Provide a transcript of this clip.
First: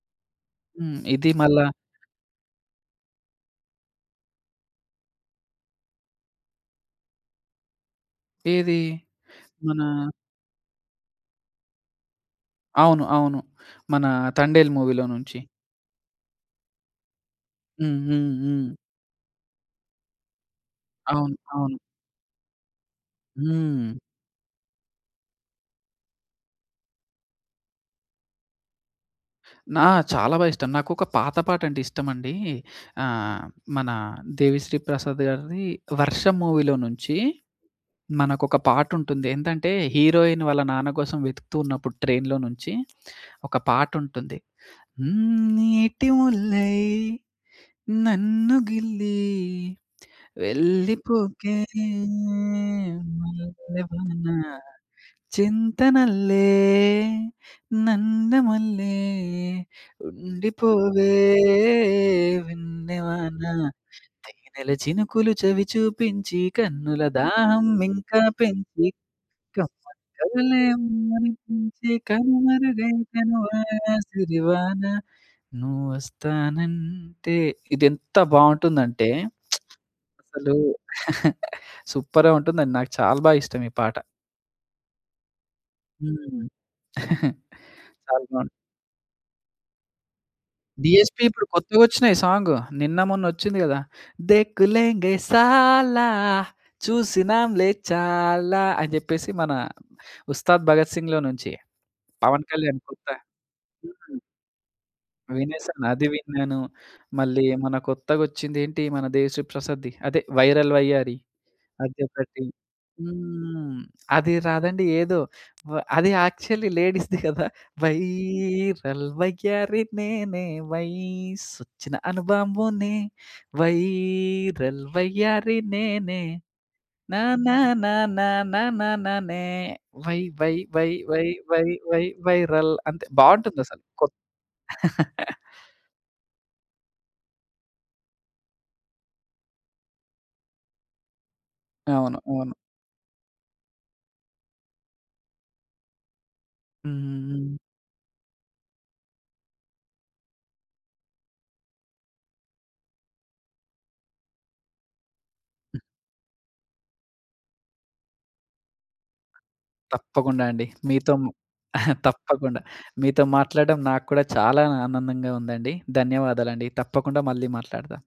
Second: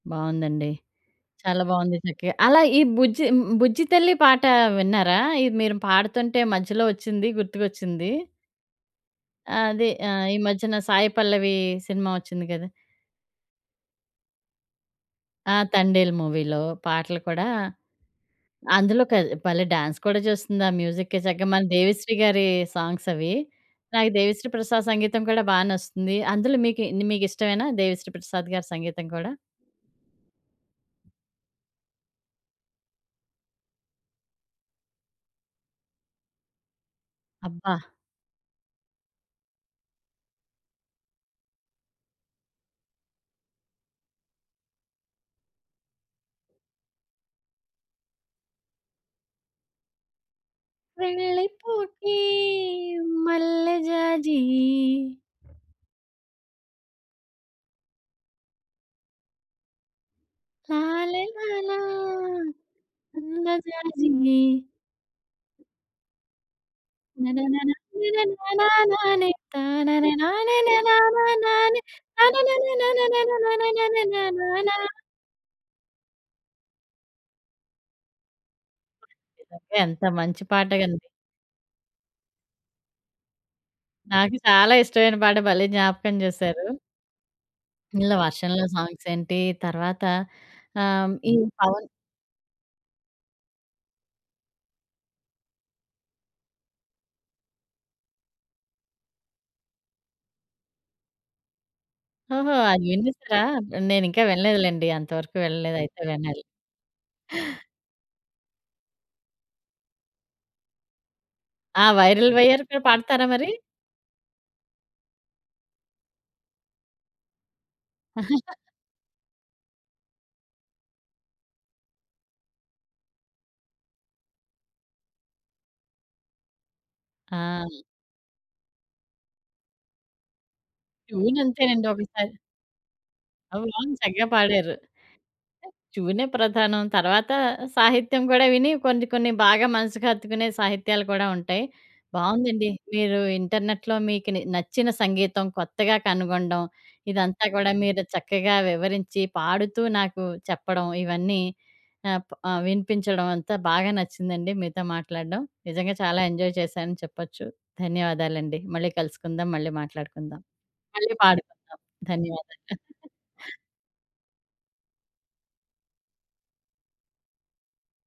బావుందండి. హ్మ్. ఇది చాలా మళ్ళా బావుంది చక్కగ. అలా ఈ బుజ్జి మ్ 'బుజ్జి తల్లి' పాటా విన్నారా? ఈ మీరు పాడుతుంటే, మధ్యలో ఒచ్చింది. గుర్తుకొచ్చింది. ఏదీ? మనా అదే. ఆహ్, ఈ మధ్యన సాయి పల్లవీ సినిమా ఒచ్చింది గదా! అవును. అవును. మనా 'తండేల్' మూవీలో నుంచి. ఆ! 'తండేల్' మూవీలో పాటలు కూడా. హ్మ్. హ్మ్. హ్మ్. అందులో కల్ భలే డాన్స్ కూడా చేస్తుందా మ్యూజిక్‌‌కి అవును. చక్కగ. మన అవును. దేవిశ్రీ గారీ సాంగ్సవి. హ్మ్. నాకు దేవిశ్రీ ప్రసాద్ సంగీతం కూడా బా నచ్చుతుంది. అందులో మీకి న్ మీకిష్టమేనా దేవిశ్రీ ప్రసాద్ గారి సంగీతం కూడా? నా చాలా బా ఇష్టం. నాకొక పాత పాటంటే ఇష్టమండీ. ఆహ్, మనా దేవిశ్రీ ప్రసాద్ గారిది 'వర్షం' మూవీలో నుంచి, అబ్బా! మనకొక పాటుంటుంది. ఏందంటే, హీరోయిన్ వాళ్ళ నాన్న కోసం వెతుకుతూ ఉన్నప్పుడు ట్రైన్‌లో నుంచి, ఒక పాటుంటుంది. హ్మ్. నీటి ముల్లై, నన్ను గిల్లి వెళ్ళిపోకే వెళ్ళిపోకే మల్లె మల్లెవాన. జాజి. చెంతనల్లే, నన్ను మల్లే, ఉండిపోవే లాల లాలా వెన్నె వాన. సన్నజాజి. తేనెల చినుకులు చవి చూపించి, కన్నుల నన నా దాహం నన ఇంకా నా పెంచి, నా నానే, తా కమ్మని ననే నా కలలే ననే నానా నానే, ఉమ్మనిపించి, త నన కనుమరుగై నన నన నన తనువార నన నానా సిరివాన. నా. నువ్వొస్తానంటే, ఇదెంత బావుంటుందంటే, నిజంగ ఎంత మంచి అసలూ పాట అండి. సూపర్‌గ ఉంటుందండి. నాకు చాలా బాగా ఇష్టం ఈ పాట. నాకు చాలా ఇష్టమైన పాట భలే జ్ఞాపకం హ్మ్. జేశారు. ఇందులో చాలా బావున్ వర్షంలో సాంగ్సేంటీ, తర్వాత ఆహ్, డీఎస్‌పి ఈ ఇప్పుడు పవన్ కొత్తగొచ్చినాయి సాంగు. నిన్న, మొన్నొచ్చింది గదా! దేక్కు లేంగే సాల, చూసినాంలే చాలా అని జేప్పేసి మనా 'ఉస్తాద్ భగత్ సింగ్‌'లో నుంచి. పవన్ ఓహో! కళ్యాణ్ అది కొత్త వినేశారా? హ్మ్. నేనింకా వినలేదు లెండి. అంతవరకు వెళ్ళలేదు. వినేశాను. అయితే అది వినాలి. విన్నాను. మళ్ళీ మన కొత్తగొచ్చిందేంటి మన దేవిశ్రీ ప్రసాద్‌ది, అదే 'వైరల్ వయ్యారి.' ఆ! 'వైరల్ అదొకటి. వైయ్యారి' కూడా పాడతారా మరి? హ్మ్. అది రాదండి. ఏదో వ అది యాక్చల్లీ లేడీస్‌ది కదా! వైరల్ వయ్యారి నేనే, వైసొచ్చిన అనుబాంబునే. వైరల్ వయ్యారి నేనే నా నా ఆ! నా నా నా నా నానే. వై వై వై వై వై ట్యూనంతేనండి వై ఒకసారి. వైరల్. అంతే. అవి బావుంటుందసలు. బావుంది. కొత్ చక్కగా పాడారు. ట్యూనే ప్రధానం. తర్వాత సాహిత్యం గూడా విని కొన్ని, కొన్ని బాగా మనసుకు హత్తుకునే సాహిత్యాలు కూడా ఉంటాయి. అవును. అవును. బావుందండి. మీరు ఇంటర్నెట్‌లో మీకు నే నచ్చిన సంగీతం కొత్తగా కనుగొండం, హ్మ్. హ్మ్. ఇదంతా హ్మ్. గూడా మీరు చక్కగా వివరించి, పాడుతూ నాకు చెప్పడం, ఇవన్నీ ఆప్ ఆహ్, వినిపించడం. అంతా బాగా నచ్చిందండి మీతో మాట్లాడడం. హ్మ్. నిజంగా చాలా ఎంజాయ్ చేశానని చెప్పచ్చు. ధన్యవాదాలండి. మళ్ళీ కలుసుకుందాం, మళ్ళీ మాట్లాడుకుందాం, తప్పకుండా అండి. మీతో మళ్ళీ మ్ పాడుకుందాం. ధన్యవాదాలు. తప్పకుండా. మీతో మాట్లాడడం నాకు కూడా, చాలా ఆనందంగా ఉందండి. ధన్యవాదాలండి. తప్పకుండా మళ్ళీ మాట్లాడతా.